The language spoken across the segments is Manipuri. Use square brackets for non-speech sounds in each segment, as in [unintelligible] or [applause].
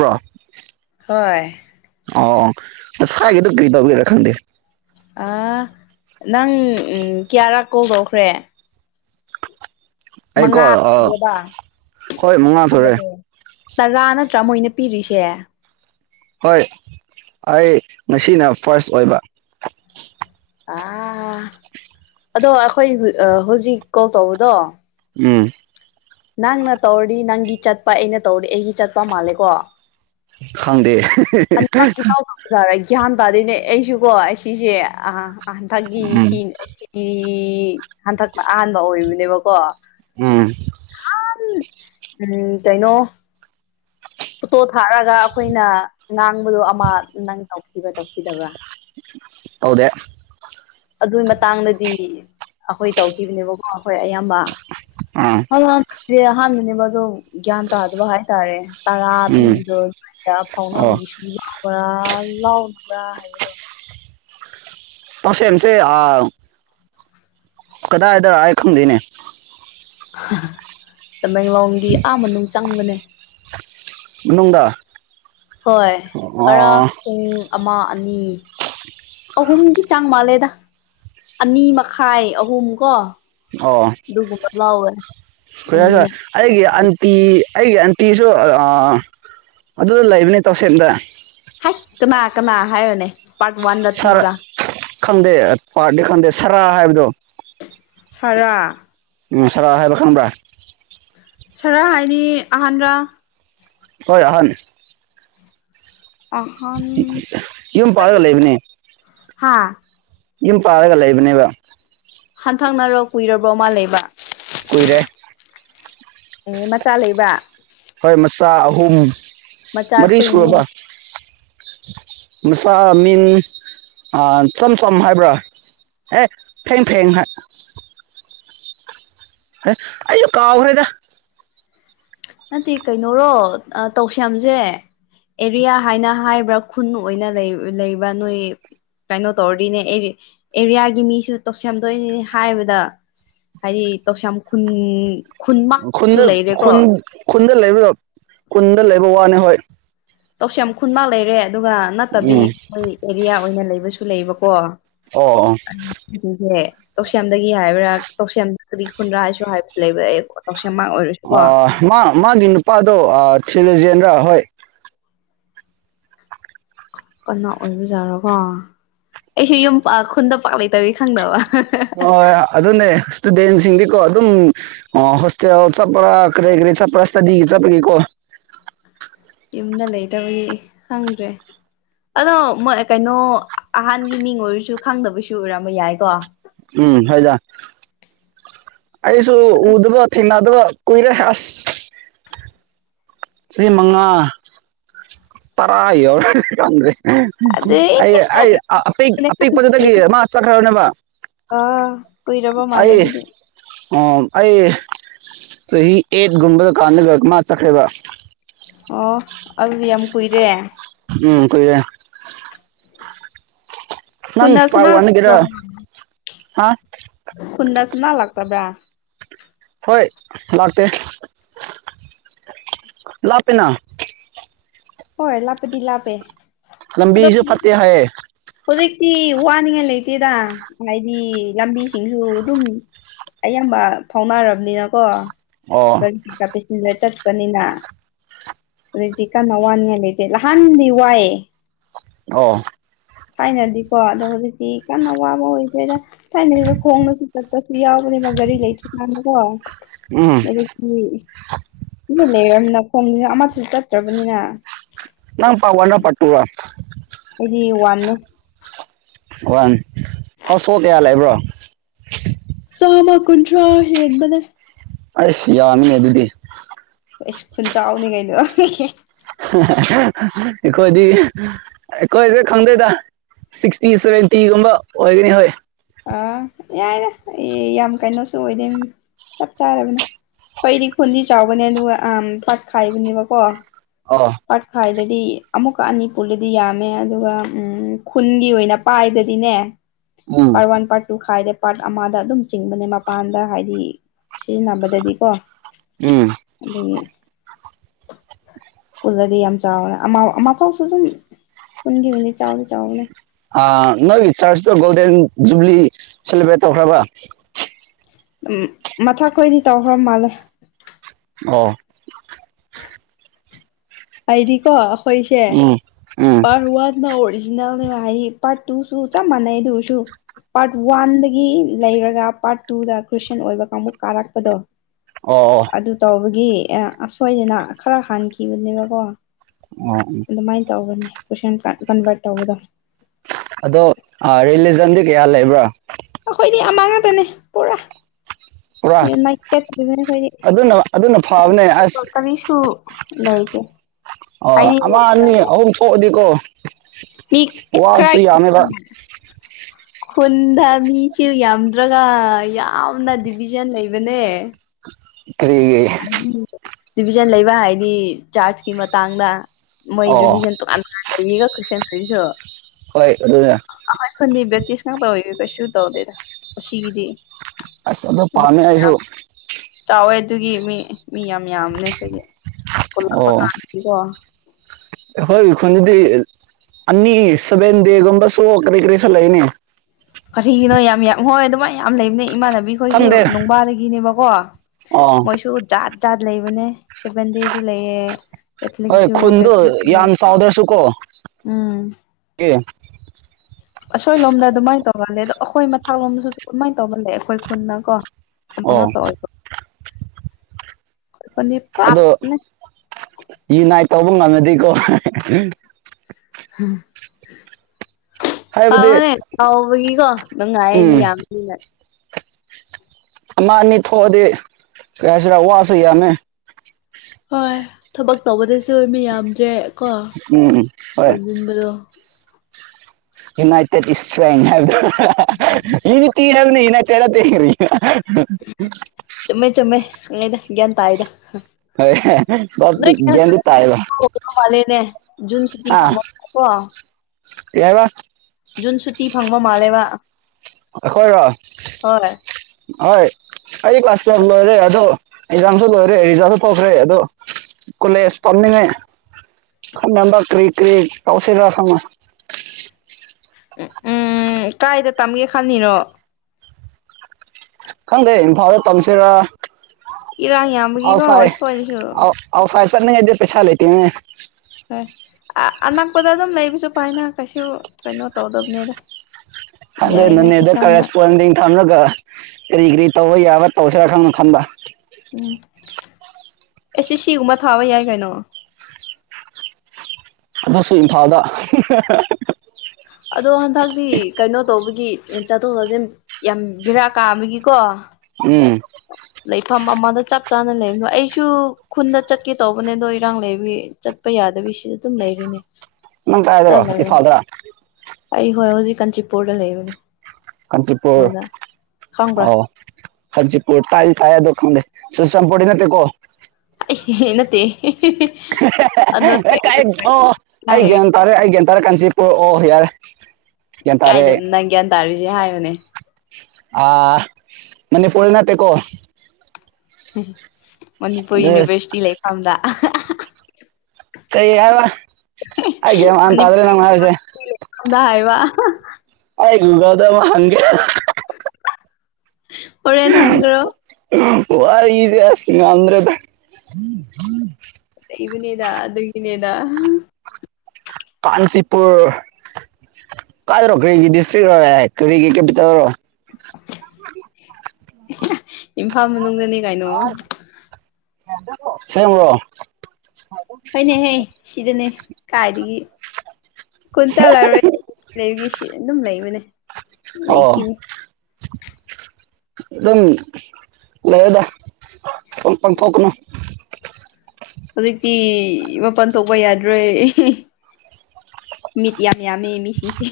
ꯔ ꯍꯣꯏ ꯑꯣꯁꯥꯏꯒꯤꯗꯨ ꯀꯩ ꯇꯧꯕꯤꯔ ꯈꯪꯗ ꯑ ꯅꯪ ꯀꯤꯌꯥꯔꯥ ꯀꯣꯜ ꯇꯧꯈ꯭ꯔꯦ ꯑꯩꯀꯣ ꯑ ꯃꯉꯥꯕ ꯍꯣꯏ ꯃꯉꯥ ꯁꯨꯔꯦ ꯑꯃꯗꯣ ꯇꯔꯥ ꯅꯠꯇ꯭ꯔꯥ ꯃꯣꯏꯅ ꯄꯤꯔꯤꯁꯦ ꯍꯣꯏ ꯑꯩ ꯉꯁꯤꯅ ꯐꯥꯔꯁ ꯑꯣꯏꯕ ꯑ ꯑꯗꯣ ꯑꯩꯈꯣꯏ ꯍꯧꯖꯤꯛ ꯀꯣꯜ ꯇꯧꯕꯗꯣ ꯎꯝ ꯅꯪꯅ ꯇꯧꯔꯗꯤ ꯅꯪꯒꯤ ꯆꯠꯄ ꯑꯩꯅ ꯇꯧꯔꯤ ꯑꯩꯒꯤ ꯆꯠꯄ ꯃꯥꯜꯂꯦꯀꯣ ꯍꯪꯗꯦ ꯑꯅꯤꯃꯛꯀꯤ ꯏꯇꯧ ꯇꯧꯖꯔꯦ ꯒ꯭ꯌꯥꯟ ꯇꯥꯗꯣꯏꯅꯦ ꯑꯩꯁꯨꯀꯣ ꯁꯤꯁꯦ ꯑ ꯍꯗꯒꯤ ꯁꯤ ꯎꯝ ꯍꯟꯗꯛ ꯑꯍꯥꯟꯕ ꯑꯣꯏꯔꯤꯕꯅꯦꯕꯀꯣ ꯎꯝ ꯎꯝ ꯀꯩꯅꯩꯅꯣ ꯐꯣꯇꯣ ꯊꯥꯔꯒ ꯑꯩꯈꯣꯏꯅ ꯉꯥꯡꯕꯗꯣ ꯑꯃ ꯅꯪ ꯇꯧꯈꯤꯕ꯭ꯔꯥ ꯇꯧꯈꯤꯗꯕ꯭ꯔꯥ ꯍꯥꯎꯗꯦ ꯑꯗꯨꯒꯤ ꯃꯇꯥꯡꯗꯗꯤ ꯑꯩꯈꯣꯏ ꯇꯧꯈꯤꯕꯅꯦꯕꯀꯣ ꯑꯩꯈꯣꯏ ꯑꯌꯥꯝꯕ ꯑꯥ ꯍ ꯁꯤ ꯑꯍꯥꯟꯕꯅꯦ ꯃ ꯑꯗꯨꯣ ꯒ꯭ꯌꯥꯟ ꯇꯥꯗꯕ ꯍꯥꯏꯇꯥꯔꯦ ꯇꯔꯥ ꯎꯝ ꯄꯤꯕꯗꯣ ꯁꯗ ꯑꯣ ꯐꯥꯎꯅꯕꯒꯤꯁꯨ ꯔꯥ ꯂꯥꯎꯕ꯭ꯔꯥ ꯍꯥꯏꯕꯗꯣ ꯑꯣ ꯁꯦꯃꯁꯦ ꯑ ꯀꯗꯥꯏꯗꯥꯏ ꯈꯪꯗꯦꯅꯦ ꯇꯃꯦꯡꯂꯣꯡꯒꯤ ꯑꯥ ꯃꯅꯨꯡ ꯆꯪꯕꯅꯦ ꯅꯨꯡꯗ ꯍꯣꯏ ꯈꯔ ꯄꯨꯡ ꯑꯃ ꯑꯅꯤ ꯑꯍꯨꯝꯒꯤ ꯆꯥꯡ ꯃꯥꯜꯂꯦꯗ ꯑꯅꯤ ꯃꯈꯥꯏ ꯑꯍꯨꯝ ꯀꯣ ꯑꯣ ꯑꯗꯨꯒꯨꯝꯕ ꯂꯧꯋꯦ ꯍꯔ ꯂꯝꯕꯤꯅ ꯑꯩꯒꯤ ꯑꯟꯇꯤ ꯑꯩꯒꯤ ꯑꯟꯇꯤꯁꯨ ꯑꯗꯨꯗ ꯂꯩꯕꯅꯤ ꯇꯧꯁꯦꯝꯗ ꯍ ꯀꯅꯥ ꯀꯅꯥ ꯍꯥꯏꯌꯣꯅꯦ ꯄꯔꯠ ꯋꯥꯟ ꯔ ꯇꯨ ꯁꯥꯔ ꯔ ꯈꯪꯗꯦ ꯄꯥꯔꯠꯗꯤ ꯈꯪꯗꯦ ꯁꯔꯥ ꯍꯥꯏꯕꯗꯣ ꯈꯔ ꯁꯔ ꯍꯥꯏꯂꯀꯕ꯭ꯔ ꯁꯔ ꯍꯥꯏꯅꯤ ꯑꯍꯥꯟꯕ ꯍꯣꯏ ꯑꯍꯅꯤ ꯑꯍꯥꯟ ꯌꯨꯝ ꯄꯥꯔꯒ ꯂꯩꯕꯅꯦ ꯍꯥꯥ ꯌꯨꯝ ꯄꯥꯔꯒ ꯂꯩꯕꯅꯦꯕ ꯍꯟꯊꯥꯡꯅꯔꯣ ꯀꯨꯏꯔꯕ꯭ꯔꯣ ꯃꯥ ꯂꯩꯕ ꯀꯨꯣꯏꯔ ꯑꯦ ꯃꯆꯥ ꯂꯩꯕ꯭ꯔ ꯆꯍꯨꯝ ꯃꯆꯥꯈꯣꯏ ꯃꯤꯡ ꯃꯆꯥ ꯃꯤꯟ ꯆꯝ ꯆꯝ ꯍꯥꯏꯕ꯭ꯔꯥ ꯑꯦ ꯐꯦꯡ ꯐꯦꯡ ꯑ ꯀꯥꯎ ꯑꯣꯏꯗ ꯅꯠꯇꯦ ꯀꯩꯅꯣꯔꯣ ꯇꯧꯁꯌꯥꯝꯁꯦ ꯑꯦꯔꯤꯌꯥ ꯍꯥꯏꯥꯏꯅ ꯍꯥꯏ ꯭ꯔꯛ ꯈꯨꯟ ꯑꯣꯏꯅ ꯂꯩ ꯂꯩꯕ ꯅꯣꯏ ꯀꯩꯅꯣ ꯇꯧꯔꯔꯤꯣꯏꯅꯦ ꯑꯦꯔꯤꯌꯥꯒꯤ ꯃꯤꯁꯨ ꯇꯧꯁꯗꯣꯏꯅꯤꯅꯤ ꯍꯥꯏꯕꯗ ꯑꯔꯤ ꯇꯧ ꯁꯝ ꯑꯩꯈꯣꯏ ꯈꯨꯟꯗ ꯈꯨꯨꯟ ꯈꯨꯟꯗ ꯂꯩꯕꯗ ꯈꯨꯟꯗ ꯂꯩꯕ ꯋꯥꯅꯤ ꯍꯣꯏ ꯇꯧꯁ ꯌꯥꯝ ꯈꯨꯟꯃꯥ ꯂꯩꯔꯦ ꯑꯗꯨꯒ ꯅꯠꯇꯕꯤ ꯎꯝ ꯑꯩꯣꯏ ꯑꯦꯔꯤꯌꯥ ꯑꯣꯏꯅ ꯂꯩꯕꯁꯨ ꯁꯨ ꯂꯩꯕꯀꯣ ꯑꯣ ꯦ ꯇꯧꯁꯦꯝꯗꯒꯤ ꯍꯥꯏꯕ꯭ꯔꯥ ꯇꯁ ꯈꯨꯨꯟꯗ꯭ꯔꯥ ꯍꯥꯏ ꯍꯥꯏꯕ ꯂꯩꯕ ꯇꯧꯁꯦꯝꯃꯥꯡ ꯑꯣꯏꯔꯁꯨꯀꯣ ꯑ ꯃꯥ ꯃꯥꯒꯤ ꯅꯨꯄꯥꯗ ꯊꯂꯖ ꯍ ꯀꯩꯅꯣ ꯑꯣꯏꯕꯖꯥꯔꯣ ꯀꯣ ꯑꯩꯁꯨ ꯌꯨꯝ ꯈꯨꯟꯗ ꯄꯥꯛ ꯂꯩꯇꯕꯤ ꯈꯪꯗꯕ ꯍ ꯑꯗꯨꯅꯦ ꯑ ꯗꯦꯟ ꯁꯤꯡꯗꯤꯀꯣ ꯑꯗꯨꯝ ꯍꯣꯁꯇꯦꯜ ꯆꯠꯄ꯭ꯔꯥ ꯀꯔꯤ ꯀꯔꯤ ꯆꯠꯄ꯭ꯔꯥꯇꯗꯤꯒ ꯆꯠꯄꯒꯦꯀꯣ ꯌꯨꯝꯗ ꯂꯩꯇꯕꯗꯤ ꯈꯪꯗ꯭ꯔꯦ ꯑꯗꯣ ꯃꯣꯏ ꯀꯩꯅꯣ ꯑꯍꯥꯟꯕꯒꯤ ꯃꯤꯡ ꯑꯣꯏꯔꯁꯨ ꯈꯪꯗꯕꯁꯨ ꯎꯔꯝꯕ ꯌꯥꯏꯀꯣ ꯎꯝ ꯍꯣꯏꯖ ꯑꯩꯁꯨ ꯎꯗꯕ ꯊꯦꯡꯅꯗꯕ ꯀꯨꯏꯔꯦ ꯑꯁ ꯆꯍꯤ ꯃꯉꯥ ꯇꯔꯥ ꯌꯎ ꯇꯥꯟꯔꯤ ꯑꯩ ꯑꯩ ꯑꯗꯨꯅ ꯑ ꯈꯪꯗꯦ ꯑꯄꯤꯛꯄꯗꯨꯗꯒꯤ ꯃꯥ ꯆꯠꯈ꯭ꯔꯕꯅꯦꯕ ꯑ ꯀꯨꯏꯔꯕ ꯃꯥꯜꯂꯦ ꯑꯩ ꯑꯗꯨꯗꯤ ꯑꯣ ꯑꯩ ꯆꯍꯤ ꯑꯦꯠꯒꯨꯝꯕꯗ ꯀꯥꯟꯅꯗ ꯃꯥ ꯆꯠꯈ꯭ꯔꯦꯕ ꯑꯣ ꯑꯗꯨꯗꯤ ꯌꯥꯝ ꯀꯨꯏꯔꯦ ꯎꯝ ꯀꯣꯏꯦ ꯅꯪ ꯈꯨꯟꯗ ꯄꯥꯎ ꯁꯨꯡꯂꯥꯛ ꯋꯥ ꯅꯒꯦꯔ ꯑ ꯈꯨꯨꯟꯗ ꯁꯨꯅ ꯂꯥꯛꯇꯥ ꯕ꯭ꯔ ꯂꯥꯛꯇ ꯂꯄꯅ ꯍꯣꯏ ꯂꯥꯞꯄꯗꯤ ꯂꯥꯄꯦ ꯂꯝꯕꯤꯁꯨ ꯐꯠꯇꯦ ꯍꯥꯏꯌꯦ ꯍꯧꯖꯤꯛꯇꯤ ꯋꯥꯅꯤꯡꯉꯥꯏ ꯂꯩꯇꯦꯗ ꯍꯥꯏꯗꯤ ꯂꯝꯕꯤꯁꯤꯡꯁꯨ ꯑꯗꯨꯝ ꯑꯌꯥꯝꯕ ꯐꯥꯎꯅꯔꯕꯅꯤꯅꯀꯣ ꯑꯣ ꯔꯤ ꯆ ꯀꯥꯄꯤꯁ ꯂꯩ ꯆ ꯆꯠꯄꯅꯤꯅ ꯑꯗꯨꯗꯤ ꯀꯟꯅ ꯋꯥꯅꯤ ꯍꯥꯏ ꯂꯩꯇꯦ ꯂꯍꯥꯟꯗꯤ ꯋꯥꯏꯑꯦ ꯑꯣ ꯊꯥꯏꯅꯗꯤꯀꯣ ꯑꯗꯣ ꯊꯥꯏꯅꯁꯤꯗ ꯈꯣꯡꯅꯁꯨ ꯆꯠꯄꯁꯨ ꯌꯥꯎꯕꯅꯦꯕ ꯒꯥꯔꯤ ꯂꯩꯇ꯭ꯔꯤꯀꯥꯟꯗꯀꯣ ꯎꯝ ꯑꯗꯒꯤꯅ ꯂꯩꯔꯕꯝꯅ ꯈꯣꯡꯅ ꯑꯃ ꯆꯠꯇ꯭ꯔꯕꯅꯤꯅ ꯅꯪ ꯄ ꯋꯥꯅ ꯄꯠꯔ ꯑꯩꯗꯤ ꯋꯥꯟꯅꯟꯅꯦ ꯋꯥꯟ ꯍꯥꯎ ꯁꯣ ꯀꯌꯥ ꯂꯩꯕ꯭ꯔꯣ ꯆꯥꯝꯃ ꯀꯨꯟꯊ꯭ꯔꯥ ꯍꯦꯟꯕꯅꯦ ꯑꯁ ꯌꯥꯅꯤ ꯑꯗꯨꯗꯤ ꯑꯩꯁ ꯈꯨꯟ ꯆꯥꯎꯅꯤ ꯀꯩꯅꯣ ꯑꯩꯈꯣꯏꯗꯤ ꯑꯩꯈꯣꯏꯁꯦ ꯈꯪꯗꯣꯏꯗ ꯁꯤꯛꯁꯇꯤ ꯁꯚꯦꯟꯇꯤꯒꯨꯝꯕ ꯑꯣꯏꯒꯅꯤ ꯍꯣꯏ ꯑꯥ ꯌꯥꯅꯦ ꯑꯩ ꯌꯥꯝ ꯀꯩꯅꯣꯁꯨ ꯑꯣꯏꯗꯦ ꯆꯞ ꯆꯥꯔꯕꯅꯦ ꯑꯩꯣꯏꯗꯤ ꯈꯨꯟꯗꯤ ꯆꯥꯎꯕꯅꯦ ꯑꯗꯨꯒ ꯄꯠ ꯈꯥꯏꯕꯅꯦꯕꯀꯣ ꯑꯣ ꯄꯠꯈꯥꯏ ꯑꯗꯨꯗꯤ ꯑꯃꯨꯛꯀ ꯑꯅꯤ ꯄꯨꯜꯂꯗꯤ ꯌꯥꯝꯃꯦ ꯑꯗꯨꯒ ꯎꯝ ꯈꯨꯟꯒꯤ ꯑꯣꯏꯅ ꯄꯥꯏꯕꯗꯤꯅꯦ ꯎꯝ ꯄꯔ ꯋꯥꯟ ꯄꯔ ꯇꯨ ꯈꯥꯏꯗꯦ ꯄꯥꯔꯠ ꯑꯃꯗ ꯑꯗꯨꯝ ꯆꯤꯡꯕꯅꯦ ꯃꯄꯥꯟꯗ ꯍꯥꯏꯗꯤ ꯁꯤꯖꯤꯟꯅꯕꯗꯗꯤꯀꯣ ꯎꯝ ꯑꯗꯨꯗꯦ ꯄꯨꯜꯂꯗꯤ ꯌꯥꯝ ꯆꯥꯎꯦ ꯃꯄꯥꯎꯁꯨ ꯑꯗꯨꯝ ꯄꯨꯟꯈꯤꯕꯅꯤ ꯆꯥꯎꯅꯤꯦ ꯆꯥꯎꯅꯦ ꯑ ꯅꯣꯏꯒꯤ ꯆꯔꯆ ꯣꯜꯗꯦꯟ ꯖꯨꯕꯂꯤ ꯁꯦꯂꯦꯕ꯭ꯔꯦꯠ ꯇꯧꯈ꯭ꯔꯕ ꯎꯝ ꯃꯊꯛꯈꯣꯏꯗꯤ ꯇꯧꯈ꯭ꯔ ꯃꯥꯜꯂꯦ ꯑꯣ ꯍꯥꯏꯥꯏꯗꯤ ꯀꯣ ꯍꯣꯏꯁꯦ ꯎꯝ ꯎꯝ ꯄꯥꯔ ꯍ ꯋꯥꯗ ꯅ ꯑꯣ ꯑꯣꯔꯤꯖꯤꯅꯦꯜꯅꯦ ꯍꯥꯏꯗꯤ ꯄꯥꯔꯠ ꯇꯨꯁꯨ ꯆꯞ ꯃꯥꯟꯅꯩ ꯑꯗꯨ ꯑꯣꯏꯔꯁꯨ ꯄꯥꯔꯠ ꯋꯥꯟꯗꯒꯤ ꯂꯩꯔꯒ ꯄꯥꯔꯠ ꯇꯨꯗ ꯈ꯭ꯔꯤꯁꯇꯌꯥꯟ ꯑꯣꯏꯕ ꯀꯥꯡꯕꯨ ꯀꯥꯔꯛꯄꯗꯣ ꯑꯣ ꯑꯣ ꯑꯣ ꯑꯗꯨ ꯇꯕ ꯒꯤ ꯑꯁꯣꯏꯗꯅ ꯈꯔ ꯍꯥꯟꯈꯤꯕꯅꯦꯕꯀꯣ ꯎꯝ ꯑꯗꯨꯃꯥꯏꯅ ꯇꯧꯕꯅꯦ ꯀ ꯀ ꯀꯟꯚꯔꯠ ꯑꯕꯗ ꯑꯗꯣ ꯔꯤꯂꯤꯖꯟꯗꯤ ꯀꯌꯥ ꯂꯩꯕ꯭ꯔꯥ ꯑꯩꯈꯣꯏꯅꯦ ꯑꯃ ꯉꯥꯛꯇꯅꯦ ꯄꯨꯔꯥ ꯄꯨꯔꯥ ꯅ ꯑꯩꯈꯣꯏ ꯑꯗꯨꯅ ꯑꯗꯨꯅ ꯐꯕꯅꯦ ꯑꯁ ꯀꯕꯤꯁꯨ ꯂꯩꯀ ꯑꯣ ꯑꯃꯅꯤ ꯑꯍꯨꯝ ꯀꯣꯛꯗꯤꯀꯣ ꯃꯤ ꯈꯔ ꯋꯥꯁꯨ ꯌꯥꯝꯃꯦꯕ ꯎꯝ ꯈꯨꯟꯗ ꯃꯤꯁꯨ ꯌꯥꯝꯗ꯭ꯔꯒ ꯌꯥꯝꯅ ꯗꯤꯚꯖꯟ ꯂꯩꯕꯅꯦ ꯀꯔꯤꯒꯤ ꯑꯗꯨ ꯗꯤꯚꯖꯟ ꯂꯩꯕ ꯍꯥꯏꯗꯤ ꯆꯥꯔꯖꯀꯤ ꯃꯇꯥꯡꯗ ꯑꯣ ꯃꯣꯏꯔꯤꯂꯤꯖꯦꯟ ꯀ ꯏꯒ ꯈꯨꯁꯤꯟ ꯇꯤꯁꯨꯣ ꯍꯣꯏ ꯑꯗꯨꯅꯦ ꯑ ꯑꯩꯈꯕꯇꯤꯁ ꯍ ꯄ꯭ꯔꯕ ꯀꯁꯤ ꯇꯧꯗꯦꯗꯁꯤꯒꯤꯗꯤ ꯑꯁ ꯑꯗꯨ ꯄꯥꯝꯃꯦ ꯑꯩꯁꯨ ꯆꯥꯎꯋꯦ ꯑꯗꯨꯒꯤ ꯃꯤ ꯃꯤ ꯌꯥꯝ ꯌꯥꯝꯅꯦ ꯑꯩꯈꯣꯏꯒꯤ ꯀꯣ ꯍꯣꯏ ꯈꯨꯟꯗꯗꯤ ꯑꯅꯤ ꯁꯚꯦꯟ ꯗꯦꯒꯨꯝꯕꯁꯨ ꯀꯔꯤ ꯀꯔꯤꯁꯨ ꯂꯩꯅꯤ ꯀꯔꯤꯒꯤꯅꯣ ꯌꯥꯝ ꯌꯥꯝ ꯍꯣꯏ ꯑꯗꯨꯝ ꯌꯥꯝ ꯂꯩꯕꯅꯦ ꯏꯃꯥꯟꯅꯕꯤ ꯈꯣꯏꯁꯨ ꯈꯪꯗꯦ ꯡꯕꯥꯗꯒꯤꯅꯦꯕꯀꯣ ꯑꯣ ꯃꯣꯏꯁꯨ ꯖꯥꯠ ꯏꯁꯇꯥꯔꯠ ꯂꯩꯕꯅꯦ ꯁꯦꯚꯦꯟ ꯗꯦꯁꯨ ꯂꯩꯑꯦ ꯍꯣꯏ ꯈꯨꯟꯗ ꯌꯥꯝ ꯆꯥꯎꯗ꯭ꯔꯁꯨ ꯀꯣ ꯎꯝ ꯑꯁꯣꯏ ꯂꯣꯝꯗ ꯑꯗꯨꯃꯥꯏꯅ ꯇꯧ ꯐꯂꯦ ꯑꯗꯣ ꯑꯩꯈꯣꯏ ꯃꯊꯥꯛꯂꯣꯝꯁꯨ ꯑꯗꯨꯃꯥꯏꯅ ꯇꯧꯕ ꯂꯩ ꯑꯩꯈꯣꯏ ꯈꯨꯅ ꯀꯣ ꯉ ꯑꯣ ꯇ ꯑꯣꯏꯕ ꯑꯩ ꯄꯥꯄꯅꯦ ꯇꯕꯨꯨꯡ ꯉꯃꯦꯗꯤꯀꯣ ꯑ ꯍꯥꯏꯕꯗꯤ ꯐꯕꯅꯦ ꯆꯥꯎꯥꯕꯒꯤꯀꯣ ꯅꯨꯡꯉꯥꯏꯌꯦ ꯃꯤ ꯎꯝ ꯌꯥꯝꯒꯤꯅ ꯑꯃ ꯑꯅꯤ ꯊꯣꯛꯑꯗꯤ ꯀꯥꯏꯁꯤꯔ ꯋꯥꯁꯨ ꯌꯥꯃꯦ ꯍꯣꯏ ꯊꯕꯛ ꯇꯧꯕꯗꯁꯨꯕ ꯌꯥꯝꯗ꯭ꯔꯦ ꯀꯣ ꯎꯝ ꯍꯣꯏ ꯀꯗꯟꯕꯗꯣ ꯌꯨꯅꯥꯏꯇꯦꯠ ꯏꯁꯇꯦꯠ ꯍꯥꯏꯕ ꯔ ꯕꯅꯤ ꯏꯅ ꯇꯦꯔ ꯇꯔꯤ ꯆꯨꯝꯃꯦ ꯆꯨꯝꯃꯦꯗ ꯭ꯟ ꯇꯥꯑꯗ ꯍꯣꯏ ꯚꯥꯞꯇꯤ ꯒ꯭ꯌꯥꯟꯗꯤ ꯇꯥꯏꯌꯦꯕ ꯅꯦꯅꯦ ꯨꯟꯁꯨꯇꯤ ꯐꯃꯀꯣ ꯌꯥꯕ ꯖꯟ ꯁꯨꯇꯤ ꯐꯪꯕ ꯃꯥꯜꯂꯦꯕ ꯈꯣꯏ ꯔꯣ ꯍꯣꯏ ꯍꯣꯏ ꯑꯩ ꯀ꯭ꯂꯥꯁ ꯇꯨꯌꯦꯦꯜꯚ ꯂꯣꯏꯔꯦ ꯑꯗꯣ ꯑꯦꯛꯖꯥꯝꯁꯨ ꯂꯣꯏꯔꯦ ꯔꯤꯖꯥꯜꯁꯨ ꯇꯧꯈ꯭ꯔꯦ ꯑꯗꯣ ꯀꯣꯂꯦꯖ ꯐꯝꯅꯤꯡꯉꯦ ꯈꯪꯅꯕ ꯀꯔꯤ ꯀꯔꯤ ꯇꯧꯁꯤꯔꯥ ꯈꯪꯉ ꯎꯝ ꯎꯝ ꯀꯥꯏꯗ ꯇꯝꯒꯦ ꯈꯜꯂꯤꯔꯣ ꯈꯪꯗꯦ ꯏꯝꯐꯥꯜꯗ ꯇꯝꯁꯤꯔ ꯏꯔꯥꯡ ꯌꯥꯕꯒꯤ ꯀꯣꯋꯥꯁꯄꯁꯨ ꯆꯠꯅꯗꯦ ꯄꯁꯥ ꯂꯩꯇ ꯍꯣꯏ ꯑꯅꯛꯄꯗ ꯑꯗꯨꯝ ꯂꯩꯕꯁꯨ ꯄꯥꯏꯅ ꯀꯩꯁꯨ ꯀꯩꯅꯣ ꯇꯧꯗꯕꯅꯦꯗ ꯑꯗꯣ ꯌꯥꯏꯅ ꯅꯅꯦꯗ ꯏꯁꯥꯅ ꯀꯔꯦꯁꯄꯣꯟꯗꯤꯡ ꯊꯝꯔꯒ ꯀꯔꯤ ꯀꯔꯤ ꯇꯧꯕ ꯌꯥꯕ ꯑꯣꯥꯎꯁꯔ ꯈꯪꯅ ꯈꯕ ꯎꯝ ꯑꯦꯁ ꯁꯤꯒꯨꯝꯕ ꯊꯥꯕ ꯌꯥꯏ ꯀꯩꯅꯣ ꯑꯁꯨ ꯏꯝꯐꯥꯜꯗ ꯑꯗꯣ ꯍꯟꯗꯛꯇꯤ ꯀꯩꯅꯣ ꯇꯧꯕꯒꯤ ꯆꯠꯊꯣꯛ ꯆꯠꯁꯤꯟ ꯌꯥꯝ ꯚꯦꯔꯥ ꯀꯥꯕꯒꯤꯀꯣ ꯎꯝ ꯂꯩꯐꯝ ꯃꯃꯥꯗ ꯆꯠꯄ ꯆꯞ ꯆꯥꯅ ꯂꯩ ꯑꯩꯁꯨ ꯈꯨꯟꯗ ꯆꯠꯀꯦ ꯇꯧꯕꯅꯦ ꯑꯗꯣ ꯏꯔꯥꯡ ꯂꯩꯕꯤ ꯆꯠꯄ ꯌꯥꯗꯕꯤꯁꯤꯗ ꯑꯗꯨꯝ ꯂꯩꯒꯅꯦ ꯅꯪ ꯀꯥꯏꯗꯣ ꯏꯐꯥꯜꯗ꯭ꯔ ꯑꯩ ꯍꯣꯏ ꯍꯧꯖꯤꯛ ꯀꯥꯟꯆꯤꯄꯨꯔꯗ ꯂꯩꯕꯅꯦ ꯀꯥꯟꯆꯤꯄꯨꯔ ꯍꯧꯗ ꯈꯪꯕ꯭ꯔꯥ ꯑꯣ ꯀꯥꯟꯆꯤꯄꯨꯔ ꯇ ꯑꯗꯗꯨꯀꯥꯟꯗꯦ ꯁꯁꯝ ꯄ ꯅꯠꯇꯦ ꯀꯣ ꯌꯦ ꯅꯠꯇꯦ ꯑꯗꯨ ꯀ ꯑꯣ ꯅꯪ ꯑꯩ ꯂꯩ ꯒ꯭ꯌꯥꯟ ꯇꯥꯔꯦ ꯑꯩ ꯒꯌꯥꯟ ꯇꯥꯔꯦ ꯀꯥꯟꯆꯤꯄꯨꯔ ꯑꯣ ꯌꯥꯔꯦ [unintelligible] ꯇꯥꯔꯦ ꯀꯥꯏꯗꯅ ꯅꯪ ꯒ꯭ꯌꯥꯟ ꯇꯥꯔꯤꯁꯦ ꯍꯥꯏꯌꯨꯅꯦ ꯑꯥ ꯃꯅꯤ ꯐꯨꯜ ꯅ ꯇ ꯀꯣ ꯎꯔꯤ [unintelligible] ꯃꯅꯤꯄꯨꯔ ꯑꯁ ꯌꯨꯅꯤꯚꯔꯁꯤꯇꯤ ꯂꯩꯐꯝꯗ ꯀꯩ ꯍꯥꯏ ꯍꯥꯏꯦ ꯑꯇꯗ꯭ꯔꯦ ꯅꯪ ꯌꯎꯁꯦ ꯀꯗꯥꯑ ꯋꯥ ꯨꯑꯩ ꯒꯨꯒꯜꯗꯥ ꯑꯃꯨꯛ ꯍꯥꯪꯒꯦ ꯄꯨꯔꯦ ꯍꯟꯒ꯭ꯔꯣ ꯋꯥꯔ ꯏꯗꯤꯌꯥꯁꯗ꯭ꯔꯦꯗ ꯂꯩꯕꯅꯦꯗ [unintelligible] ꯀꯥꯟꯆꯤꯄꯨꯔ ꯀꯥꯏꯗ꯭ꯔꯣ ꯀꯔꯤꯒꯤ ꯗꯤꯁꯇ꯭ꯔꯤꯛ ꯔꯦ ꯀꯔꯤꯒꯤ ꯀꯦꯄꯤꯇꯦꯜ ꯑꯣꯏꯣ [unintelligible] ꯏꯝꯐꯥꯜ ꯃꯅꯨꯡꯗꯅꯤ ꯀꯥꯏꯅꯣ ꯁꯦꯝꯕ ꯍꯣꯏꯅꯦꯍꯌꯦ ꯁꯤꯗꯅꯦ ꯀꯥꯏꯗꯒꯤ ꯀꯨꯟ ꯆꯥꯂꯔꯣꯏ ꯂꯩꯒꯤ ꯁꯤꯗ ꯑꯗꯨꯝ ꯂꯩꯕꯅꯦ ꯑꯣ ꯂꯩꯈꯤ ꯑꯗꯨ ꯑꯗꯨꯝ ꯂꯣꯏꯗ ꯄꯥꯡꯊꯣꯛ ꯀ ꯍꯧꯖꯤꯛꯇꯤ ꯃꯄꯥꯟ ꯊꯣꯛꯄ ꯌꯥꯗ꯭ꯔꯦ ꯃꯤꯇ ꯌꯥꯝ ꯌꯝꯃꯦ ꯃꯤꯁꯤꯁꯤ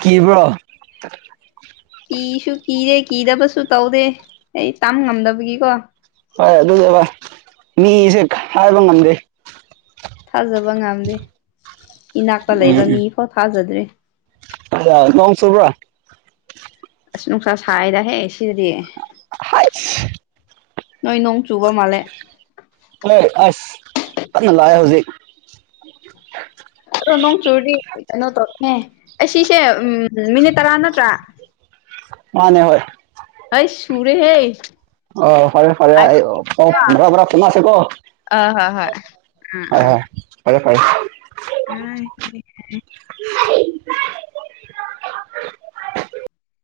ꯀꯤ ꯄꯣ ꯀꯁꯨ ꯀꯔꯦ ꯀꯤꯗꯕꯁꯨ ꯇꯧꯗꯦ ꯑꯩ ꯇꯝ ꯉꯝꯗꯕꯒꯤꯀꯣ ꯍꯣꯏ ꯑꯗꯨꯅꯦꯚ ꯃꯤꯁꯦ ꯍꯥꯏꯕ ꯉꯝꯗꯦ ꯊꯥꯖꯕ ꯉꯝꯗꯦ ꯏꯅꯥꯛꯇ ꯂꯩꯕ ꯃꯤꯐꯥꯎ ꯊꯥꯖꯗ꯭ꯔꯦ ꯑ ꯀꯝ ꯁꯕ꯭ꯔ ꯑ ꯅꯨꯡꯁꯥ ꯁꯥꯏꯗ ꯍꯦ ꯁꯤꯔꯤꯌꯦ ꯍꯥꯏꯁ ꯅꯣꯏ ꯅꯣꯡ ꯆꯨꯕ ꯃꯥꯜꯂꯦ ꯍꯣꯏ ꯑꯁ ꯀꯅ ꯂꯥꯛꯦ ꯍꯧꯖꯤꯛ ꯑꯗꯣ ꯅꯣꯡꯆꯨꯗꯤ ꯀꯩꯅꯣ ꯇꯧꯔꯅꯦ ꯑꯩ ꯁꯤꯁꯦ ꯎ ꯃꯤꯅꯤꯠ ꯇꯔꯥ ꯅꯠꯇ꯭ꯔꯥ ꯃꯥꯅꯦ ꯍꯣꯏ ꯑ ꯁꯨꯔꯦ ꯍꯥꯏꯦ ꯑꯣ ꯐꯔꯦ ꯐꯔꯦ ꯑꯣ ꯕꯔꯥ ꯕ꯭ꯔꯥ ꯊꯃꯥꯁꯦ ꯀꯣ ꯑ ꯍꯣꯏ ꯍꯣꯏ ꯍ ꯍꯣꯏ ꯐꯔꯦ ꯐꯔ ꯑ